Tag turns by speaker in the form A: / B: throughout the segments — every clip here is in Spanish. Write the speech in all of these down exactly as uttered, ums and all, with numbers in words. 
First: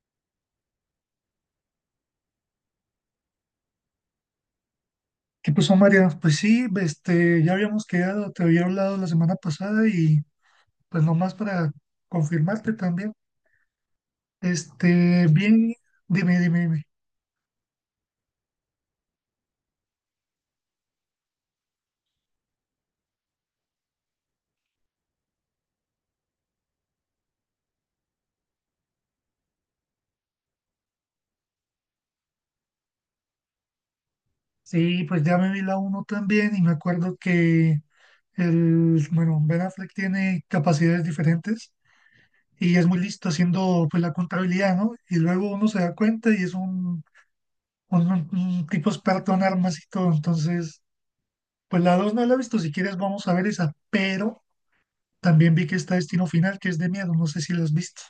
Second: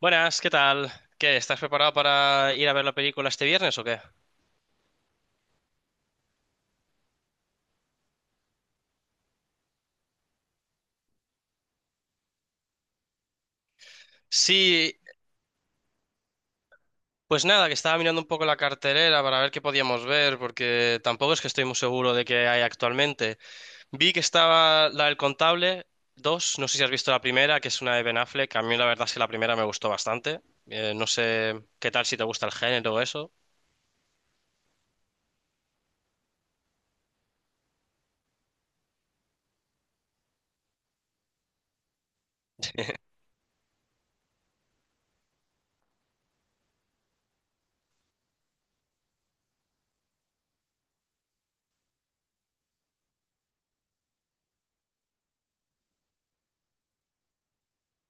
A: Buenas, ¿qué tal? ¿Qué? ¿Estás preparado para ir a ver la película este viernes o qué?
B: ¿Qué pasó, María? Pues sí, este, ya habíamos quedado, te había hablado la semana pasada y pues nomás para confirmarte también.
A: Sí,
B: Este, bien, dime, dime, dime.
A: pues nada, que estaba mirando un poco la cartelera para ver qué podíamos ver, porque tampoco es que estoy muy seguro de qué hay actualmente. Vi que estaba la del Contable dos, no sé si has visto la primera, que es una de Ben Affleck, a mí la verdad es que la primera me gustó bastante. Eh, no sé qué tal si te gusta el género o eso.
B: Sí, pues ya me vi la uno también y me acuerdo que el, bueno, Ben Affleck tiene capacidades diferentes y es muy listo haciendo pues la contabilidad, ¿no? Y luego uno se da cuenta y es un, un, un tipo experto en armas y todo. Entonces, pues la dos no la he visto, si quieres vamos a ver esa, pero... También vi que está Destino Final, que es de miedo, no sé si lo has visto.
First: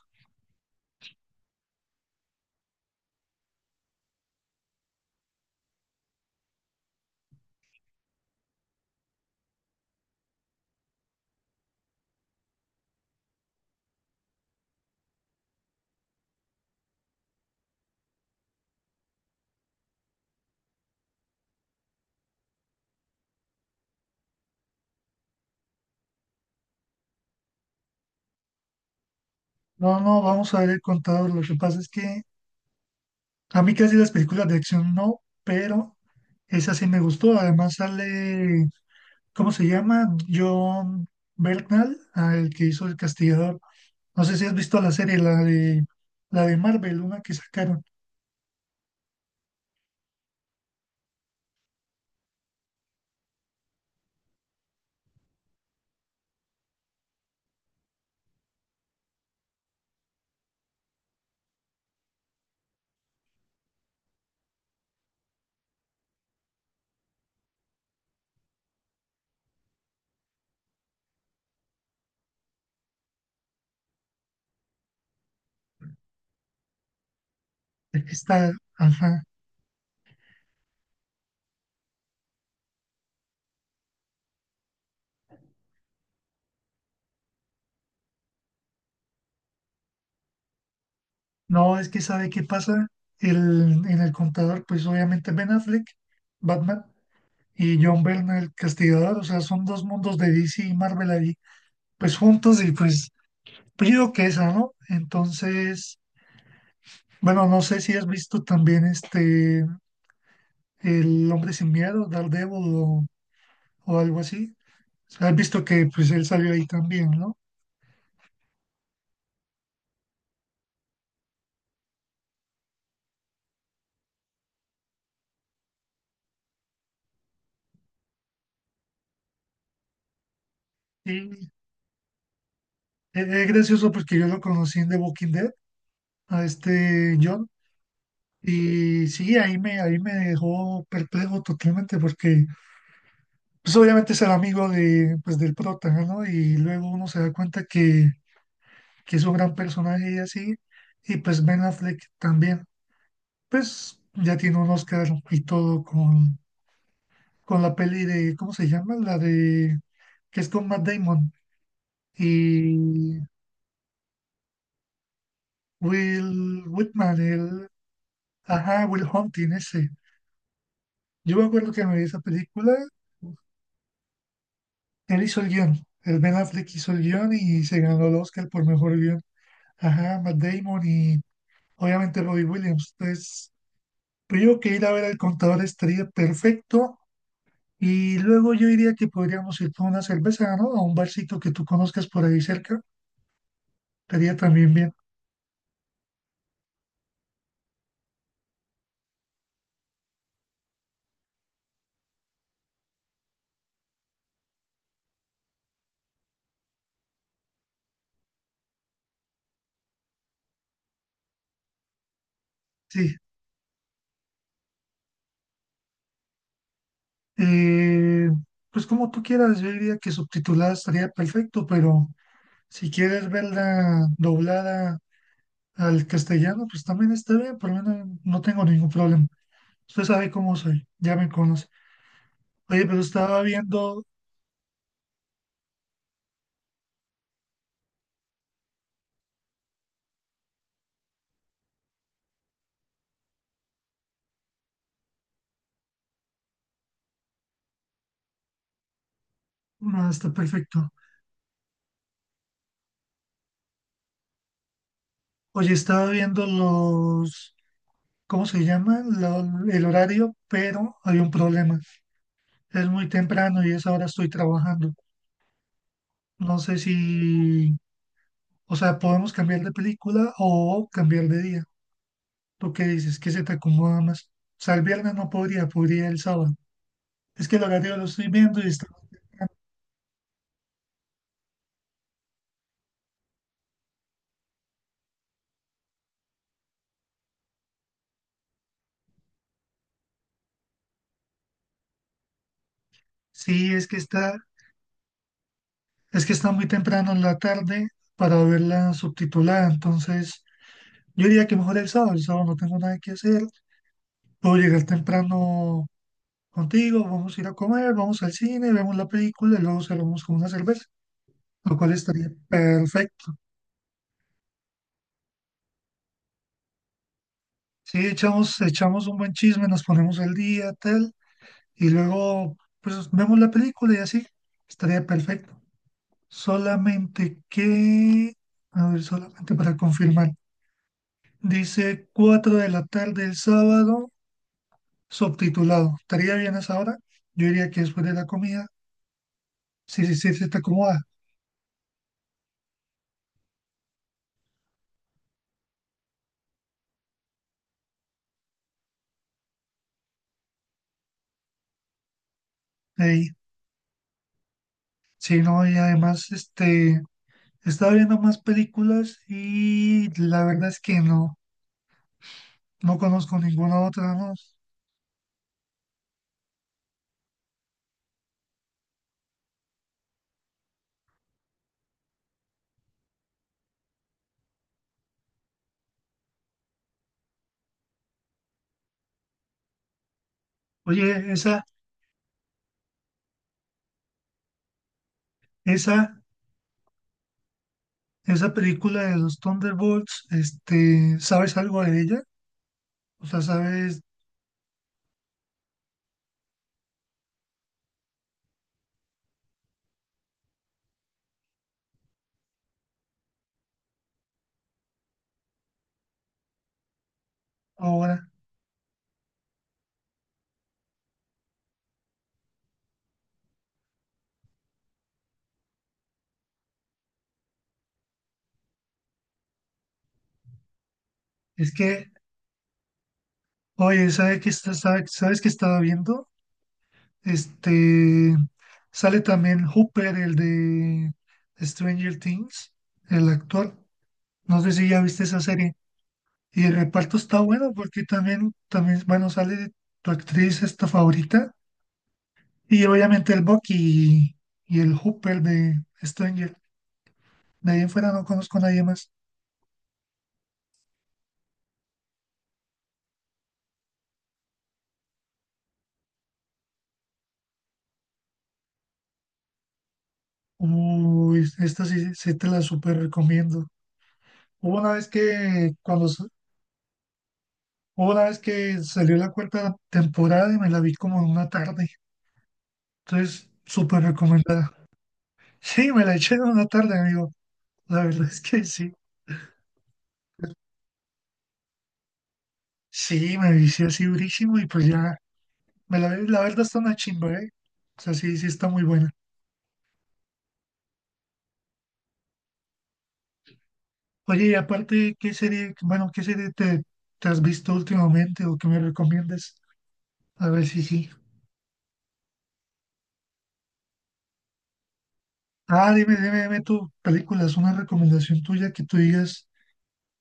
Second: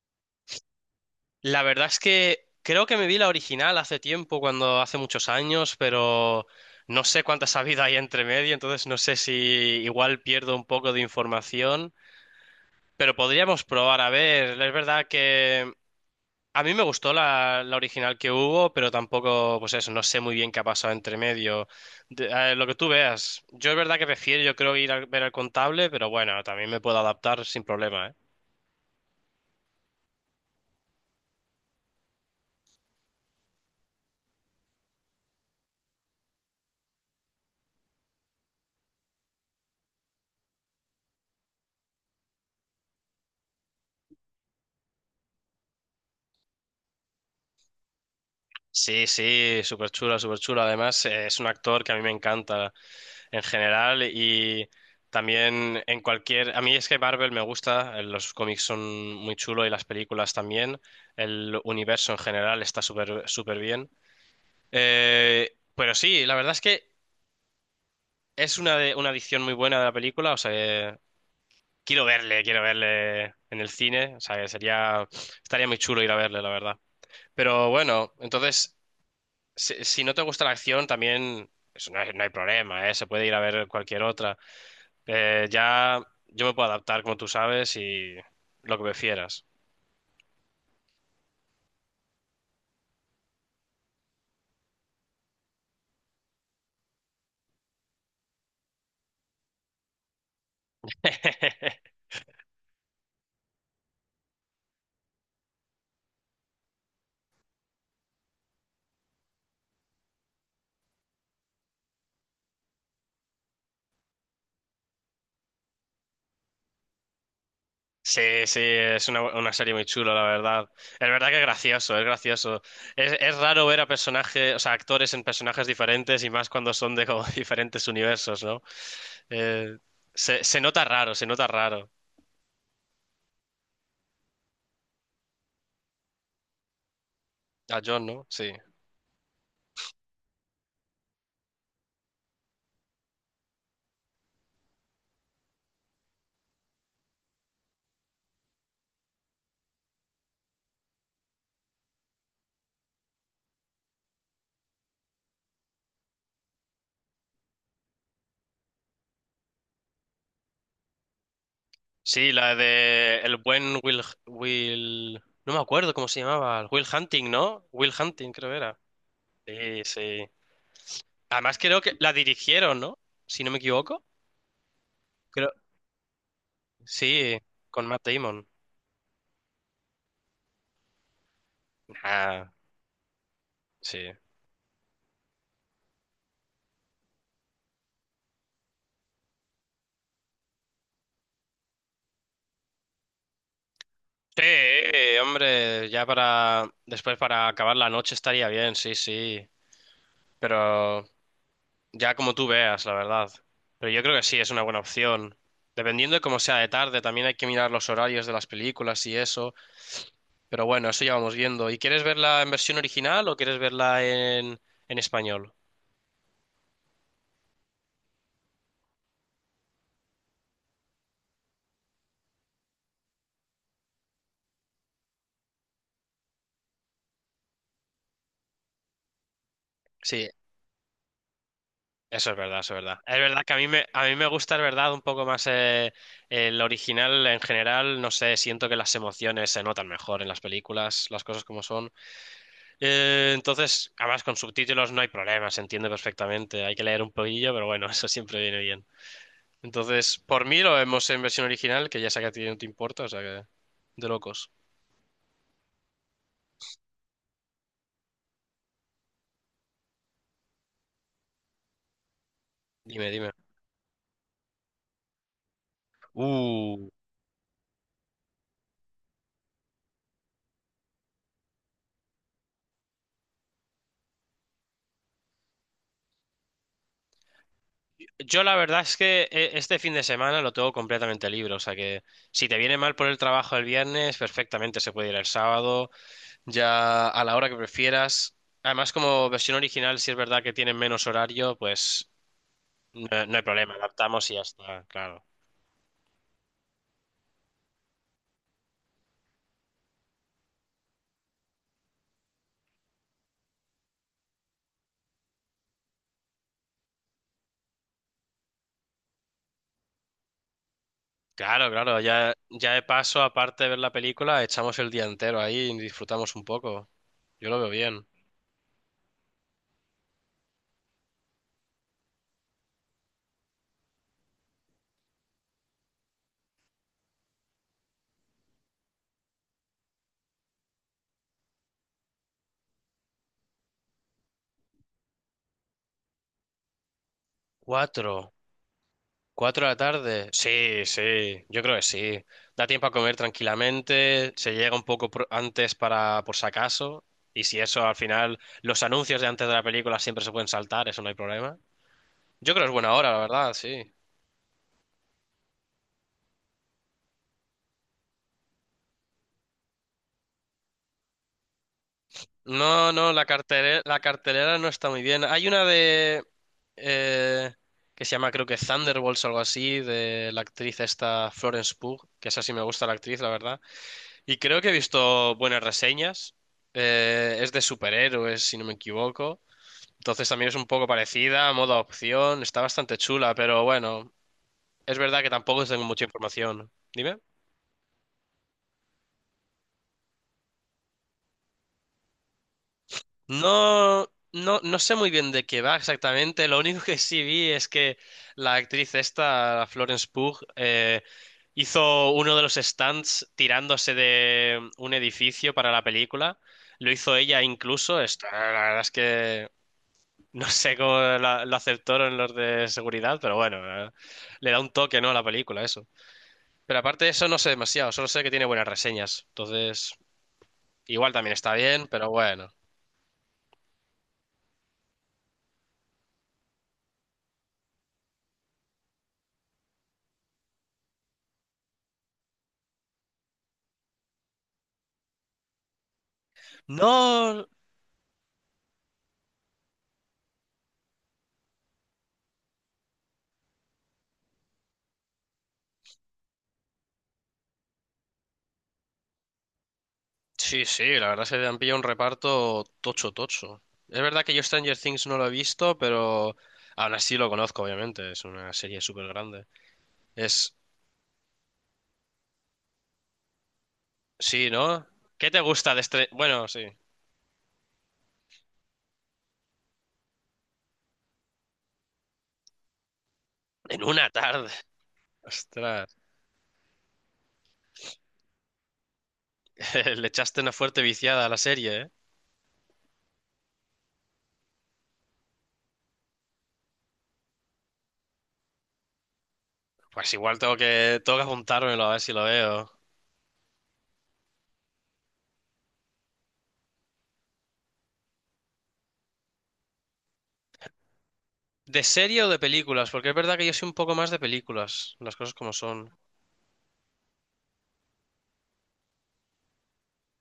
A: La verdad es que creo que me vi la original hace tiempo, cuando hace muchos años, pero no sé cuántas ha habido ahí entre medio, entonces no sé si igual pierdo un poco de información, pero podríamos probar a ver. Es verdad que a mí me gustó la, la original que hubo, pero tampoco, pues eso, no sé muy bien qué ha pasado entre medio. De- eh, lo que tú veas, yo es verdad que prefiero, yo creo ir a ver al contable, pero bueno, también me puedo adaptar sin problema, ¿eh?
B: No, no, vamos a ver el contador. Lo que pasa es que a mí casi las películas de acción no, pero esa sí me gustó. Además sale, ¿cómo se llama? John Bernthal, ah, el que hizo El Castigador. No sé si has visto la serie, la de, la de Marvel, una que sacaron.
A: Sí, sí, súper chula, súper chula. Además, eh, es un actor que a mí me encanta en general y también en cualquier... A mí es que Marvel me gusta, eh, los cómics son muy chulos y las películas también, el universo en general está súper súper bien. Eh, pero sí, la verdad es que es una, de- una edición muy buena de la película, o sea, eh, quiero verle, quiero verle en el cine, o sea, que sería... Estaría muy chulo ir a verle, la verdad. Pero bueno,
B: Está,
A: entonces,
B: ajá.
A: si, si no te gusta la acción, también... eso no hay, no hay problema, ¿eh? Se puede ir a ver cualquier otra. Eh, ya yo me puedo adaptar, como tú sabes, y lo que prefieras.
B: No, es que sabe qué pasa. El, en el contador, pues obviamente Ben Affleck, Batman, y John Byrne, el castigador, o sea, son dos mundos de D C y Marvel ahí, pues juntos y pues pido que esa, ¿no? Entonces, bueno, no sé si has visto también este, El Hombre Sin Miedo, Daredevil o, o algo así. O sea, has visto que pues él salió ahí también, ¿no?
A: Sí, sí, es una, una serie muy chula, la verdad. Es verdad que es gracioso, es gracioso. Es, es raro ver a personajes, o sea, actores en personajes diferentes y más cuando son de como diferentes universos, ¿no? Eh, se, Se nota raro, se nota
B: Y
A: raro.
B: es, es gracioso porque yo lo conocí en The Walking Dead, a este John,
A: A John, ¿no? Sí.
B: y sí, ahí me, ahí me dejó perplejo totalmente porque pues obviamente es el amigo de, pues, del prota, ¿no? Y luego uno se da cuenta que, que es un gran personaje y así, y pues Ben Affleck también, pues ya tiene un Oscar y todo con, con la peli de, ¿cómo se llama? La de, que es con Matt Damon
A: Sí, la
B: y
A: de el buen Will, Will... No me acuerdo cómo se
B: Will
A: llamaba. Will
B: Whitman,
A: Hunting, ¿no?
B: el,
A: Will Hunting, creo era.
B: ajá, Will Hunting
A: Sí,
B: ese.
A: sí.
B: Yo me
A: Además,
B: acuerdo
A: creo
B: que
A: que
B: me vi
A: la
B: esa película,
A: dirigieron, ¿no? Si no me equivoco.
B: él hizo el
A: Creo.
B: guión, el Ben Affleck hizo el guión
A: Sí,
B: y se
A: con
B: ganó
A: Matt
B: el
A: Damon.
B: Oscar por mejor guión. Ajá, Matt Damon y obviamente Robbie
A: Ah,
B: Williams. Entonces,
A: sí.
B: pero yo creo que ir a ver al contador estaría perfecto. Y luego yo diría que podríamos ir por una cerveza, ¿no? A un barcito que tú conozcas por ahí cerca. Estaría
A: Sí,
B: también bien.
A: hombre, ya para. Después para acabar la noche estaría bien, sí, sí. Pero ya como tú veas, la verdad. Pero yo creo que sí, es una buena opción. Dependiendo de cómo sea de tarde, también hay que mirar los horarios de las películas y eso. Pero bueno, eso ya vamos viendo. ¿Y quieres verla en versión
B: Sí.
A: original o quieres verla en, en español?
B: Eh, pues como tú quieras, yo diría que subtitulada estaría perfecto, pero si quieres verla doblada al castellano, pues también está bien. Por lo menos no tengo ningún problema. Usted
A: Sí,
B: sabe cómo soy, ya me conoce.
A: eso es verdad, eso es
B: Oye,
A: verdad.
B: pero
A: Es verdad
B: estaba
A: que a mí me,
B: viendo,
A: a mí me gusta, es verdad, un poco más eh, el original en general. No sé, siento que las emociones se notan mejor en las películas, las cosas como son. Eh, entonces, además con subtítulos no hay problema, se entiende perfectamente. Hay que leer un poquillo, pero bueno, eso siempre viene bien.
B: no,
A: Entonces,
B: está
A: por mí lo
B: perfecto.
A: vemos en versión original, que ya sé que a ti no te importa, o sea que de locos.
B: Oye, estaba viendo los, ¿cómo se llama? Lo- el horario, pero hay un problema. Es muy
A: Dime, dime.
B: temprano y a esa hora estoy trabajando. No sé
A: Uh.
B: si, o sea, podemos cambiar de película o cambiar de día. ¿Tú qué dices? ¿Qué se te acomoda más? O sea, el viernes no podría, podría el sábado. Es que el horario lo estoy
A: Yo la
B: viendo y
A: verdad
B: está.
A: es que eh, este fin de semana lo tengo completamente libre, o sea que si te viene mal por el trabajo el viernes, perfectamente se puede ir el sábado, ya a la hora que prefieras. Además, como versión original, si es verdad que tienen menos horario, pues no, no hay problema,
B: Sí, es que
A: adaptamos y
B: está,
A: ya está, claro.
B: es que está muy temprano en la tarde para verla subtitulada. Entonces, yo diría que mejor el sábado. El sábado no tengo nada que hacer. Puedo llegar temprano contigo, vamos a ir a comer, vamos al cine, vemos la película y luego cerramos con una cerveza,
A: Claro,
B: lo cual
A: claro,
B: estaría
A: ya, ya de paso,
B: perfecto.
A: aparte de ver la película, echamos el día entero ahí y disfrutamos un poco. Yo lo veo bien.
B: Sí, echamos, echamos un buen chisme, nos ponemos al día, tal, y luego pues vemos la película y así, estaría perfecto. Solamente que, a ver, solamente para confirmar, dice cuatro de la tarde el sábado, subtitulado. ¿Estaría bien a esa hora? Yo diría que después de la
A: Cuatro.
B: comida,
A: ¿Cuatro de la
B: sí, sí,
A: tarde?
B: sí, se te
A: Sí,
B: acomoda.
A: sí, yo creo que sí. Da tiempo a comer tranquilamente, se llega un poco pro- antes para por si acaso, y si eso al final, los anuncios de antes de la película siempre se pueden saltar, eso no hay problema. Yo creo que es buena hora, la
B: Ahí.
A: verdad, sí.
B: Sí, no, y además, este... Estaba viendo más películas y la verdad es que no,
A: No,
B: no
A: no, la
B: conozco ninguna
A: cartelera, la
B: otra, ¿no?
A: cartelera no está muy bien. Hay una de... eh, que se llama creo que Thunderbolts o algo así, de la actriz esta Florence Pugh, que esa sí me gusta la actriz, la verdad. Y creo que he visto buenas reseñas. Eh, es de superhéroes, si no me equivoco. Entonces también es un poco
B: Oye,
A: parecida,
B: esa,
A: modo opción. Está bastante chula, pero bueno, es verdad que tampoco tengo mucha
B: esa,
A: información. Dime.
B: esa película de los Thunderbolts, este, ¿sabes algo de ella? O sea, ¿sabes
A: No, no, no sé muy bien de qué va exactamente. Lo único que sí vi es que la actriz esta, la Florence Pugh, eh, hizo uno de los stunts tirándose de un edificio para la película. Lo hizo ella incluso.
B: ahora?
A: Está- la verdad es que no sé cómo la- lo aceptaron los de seguridad, pero bueno, eh, le da un toque, ¿no? a la película, eso. Pero aparte de eso, no sé demasiado, solo sé que tiene buenas reseñas. Entonces, igual también está
B: Es
A: bien, pero
B: que,
A: bueno.
B: oye, ¿sabes que está, sabe- sabes que estaba viendo? Este, sale también Hooper, el de Stranger Things, el actor. No sé si ya viste esa serie. Y el reparto está
A: No.
B: bueno porque también, también, bueno, sale tu actriz esta favorita y obviamente el Bucky y, y el Hooper de Stranger. De ahí en fuera no conozco a nadie más.
A: Sí, sí, la verdad se han pillado un reparto tocho, tocho. Es verdad que yo Stranger Things no lo he visto, pero aún así lo conozco, obviamente. Es una serie súper grande. Es.
B: Uy, esta sí, sí te la súper recomiendo.
A: Sí,
B: Hubo
A: ¿no?
B: una vez
A: ¿Qué te
B: que
A: gusta de
B: cuando
A: este...?
B: sa-
A: Bueno, sí.
B: Hubo una vez que salió la cuarta temporada y me la vi como en una tarde. Entonces,
A: En
B: súper
A: una tarde.
B: recomendada. Sí,
A: Ostras,
B: me la eché en una tarde, amigo. La verdad es que sí.
A: le echaste una fuerte viciada a la serie, ¿eh?
B: Sí, me vicié así durísimo y pues ya. Me la, la verdad está una chimba, ¿eh? O sea, sí, sí está muy buena.
A: Pues igual tengo que, tengo que apuntármelo a ver si lo veo.
B: Oye, y aparte, ¿qué serie, bueno, qué serie te, te has visto últimamente o que me recomiendes? A ver si sí.
A: ¿De serie o de películas? Porque es verdad que yo soy un poco más de películas, las cosas como
B: Ah,
A: son.
B: dime, dime, dime tú, películas, una recomendación tuya que tú digas,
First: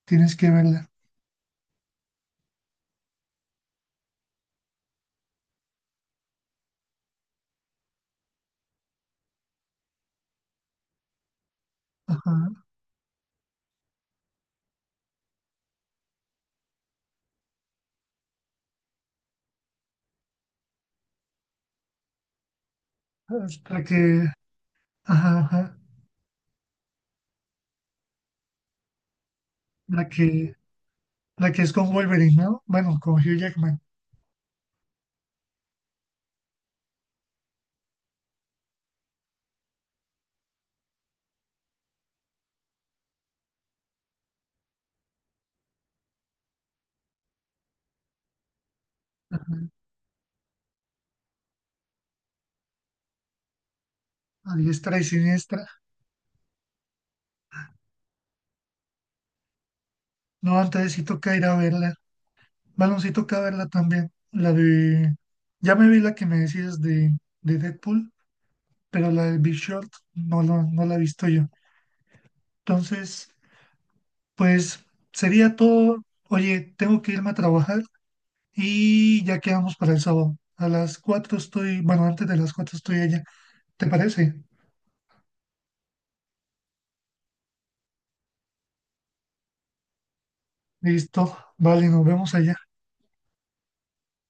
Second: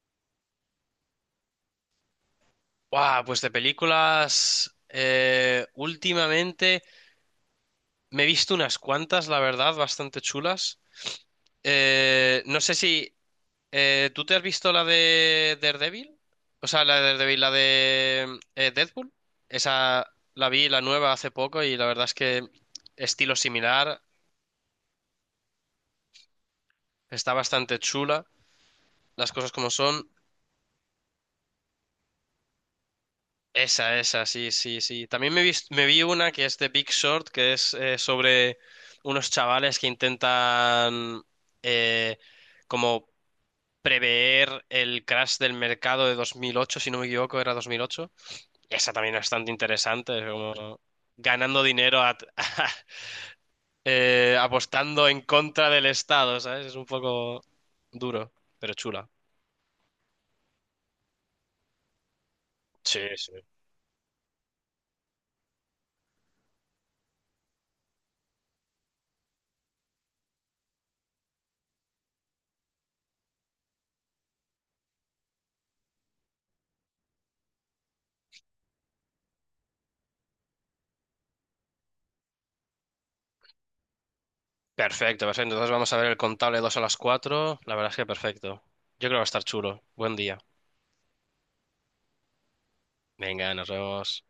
B: tienes que verla.
A: ¡Guau! Pues de películas. Eh, últimamente me he visto unas cuantas, la verdad, bastante chulas.
B: Ajá.
A: Eh, no sé si. Eh, ¿tú te has visto la de Daredevil? O sea, la de Daredevil, la de eh, Deadpool. Esa la vi, la nueva, hace poco y la verdad es que estilo
B: Es la
A: similar,
B: que, ajá, ajá.
A: está bastante chula, las cosas como
B: La
A: son.
B: que, la que es con Wolverine, ¿no? Bueno, con Hugh Jackman.
A: Esa, esa, sí, sí, sí. También me vi, me vi una que es de Big Short, que es eh, sobre unos chavales que intentan eh, como prever el crash del mercado de dos mil ocho, si no me equivoco, era dos mil ocho. Esa también es bastante
B: Ajá.
A: interesante, es como ganando dinero a- eh,
B: A diestra y
A: apostando en
B: siniestra.
A: contra del Estado, ¿sabes? Es un poco duro, pero chula.
B: No, entonces sí toca ir a verla.
A: Sí,
B: Baloncito
A: sí.
B: toca verla también. La de. Ya me vi la que me decías de, de Deadpool, pero la de Big Short no, la- no la he visto yo. Entonces, pues sería todo. Oye, tengo que irme a trabajar y ya quedamos para el sábado. A las cuatro estoy. Bueno, antes de las cuatro estoy allá. ¿Te parece?
A: Perfecto, perfecto. Entonces vamos a ver el contable dos a las cuatro. La verdad es que perfecto. Yo creo que va a estar chulo. Buen día.
B: Listo. Vale, nos vemos allá.
A: Venga, nos vemos.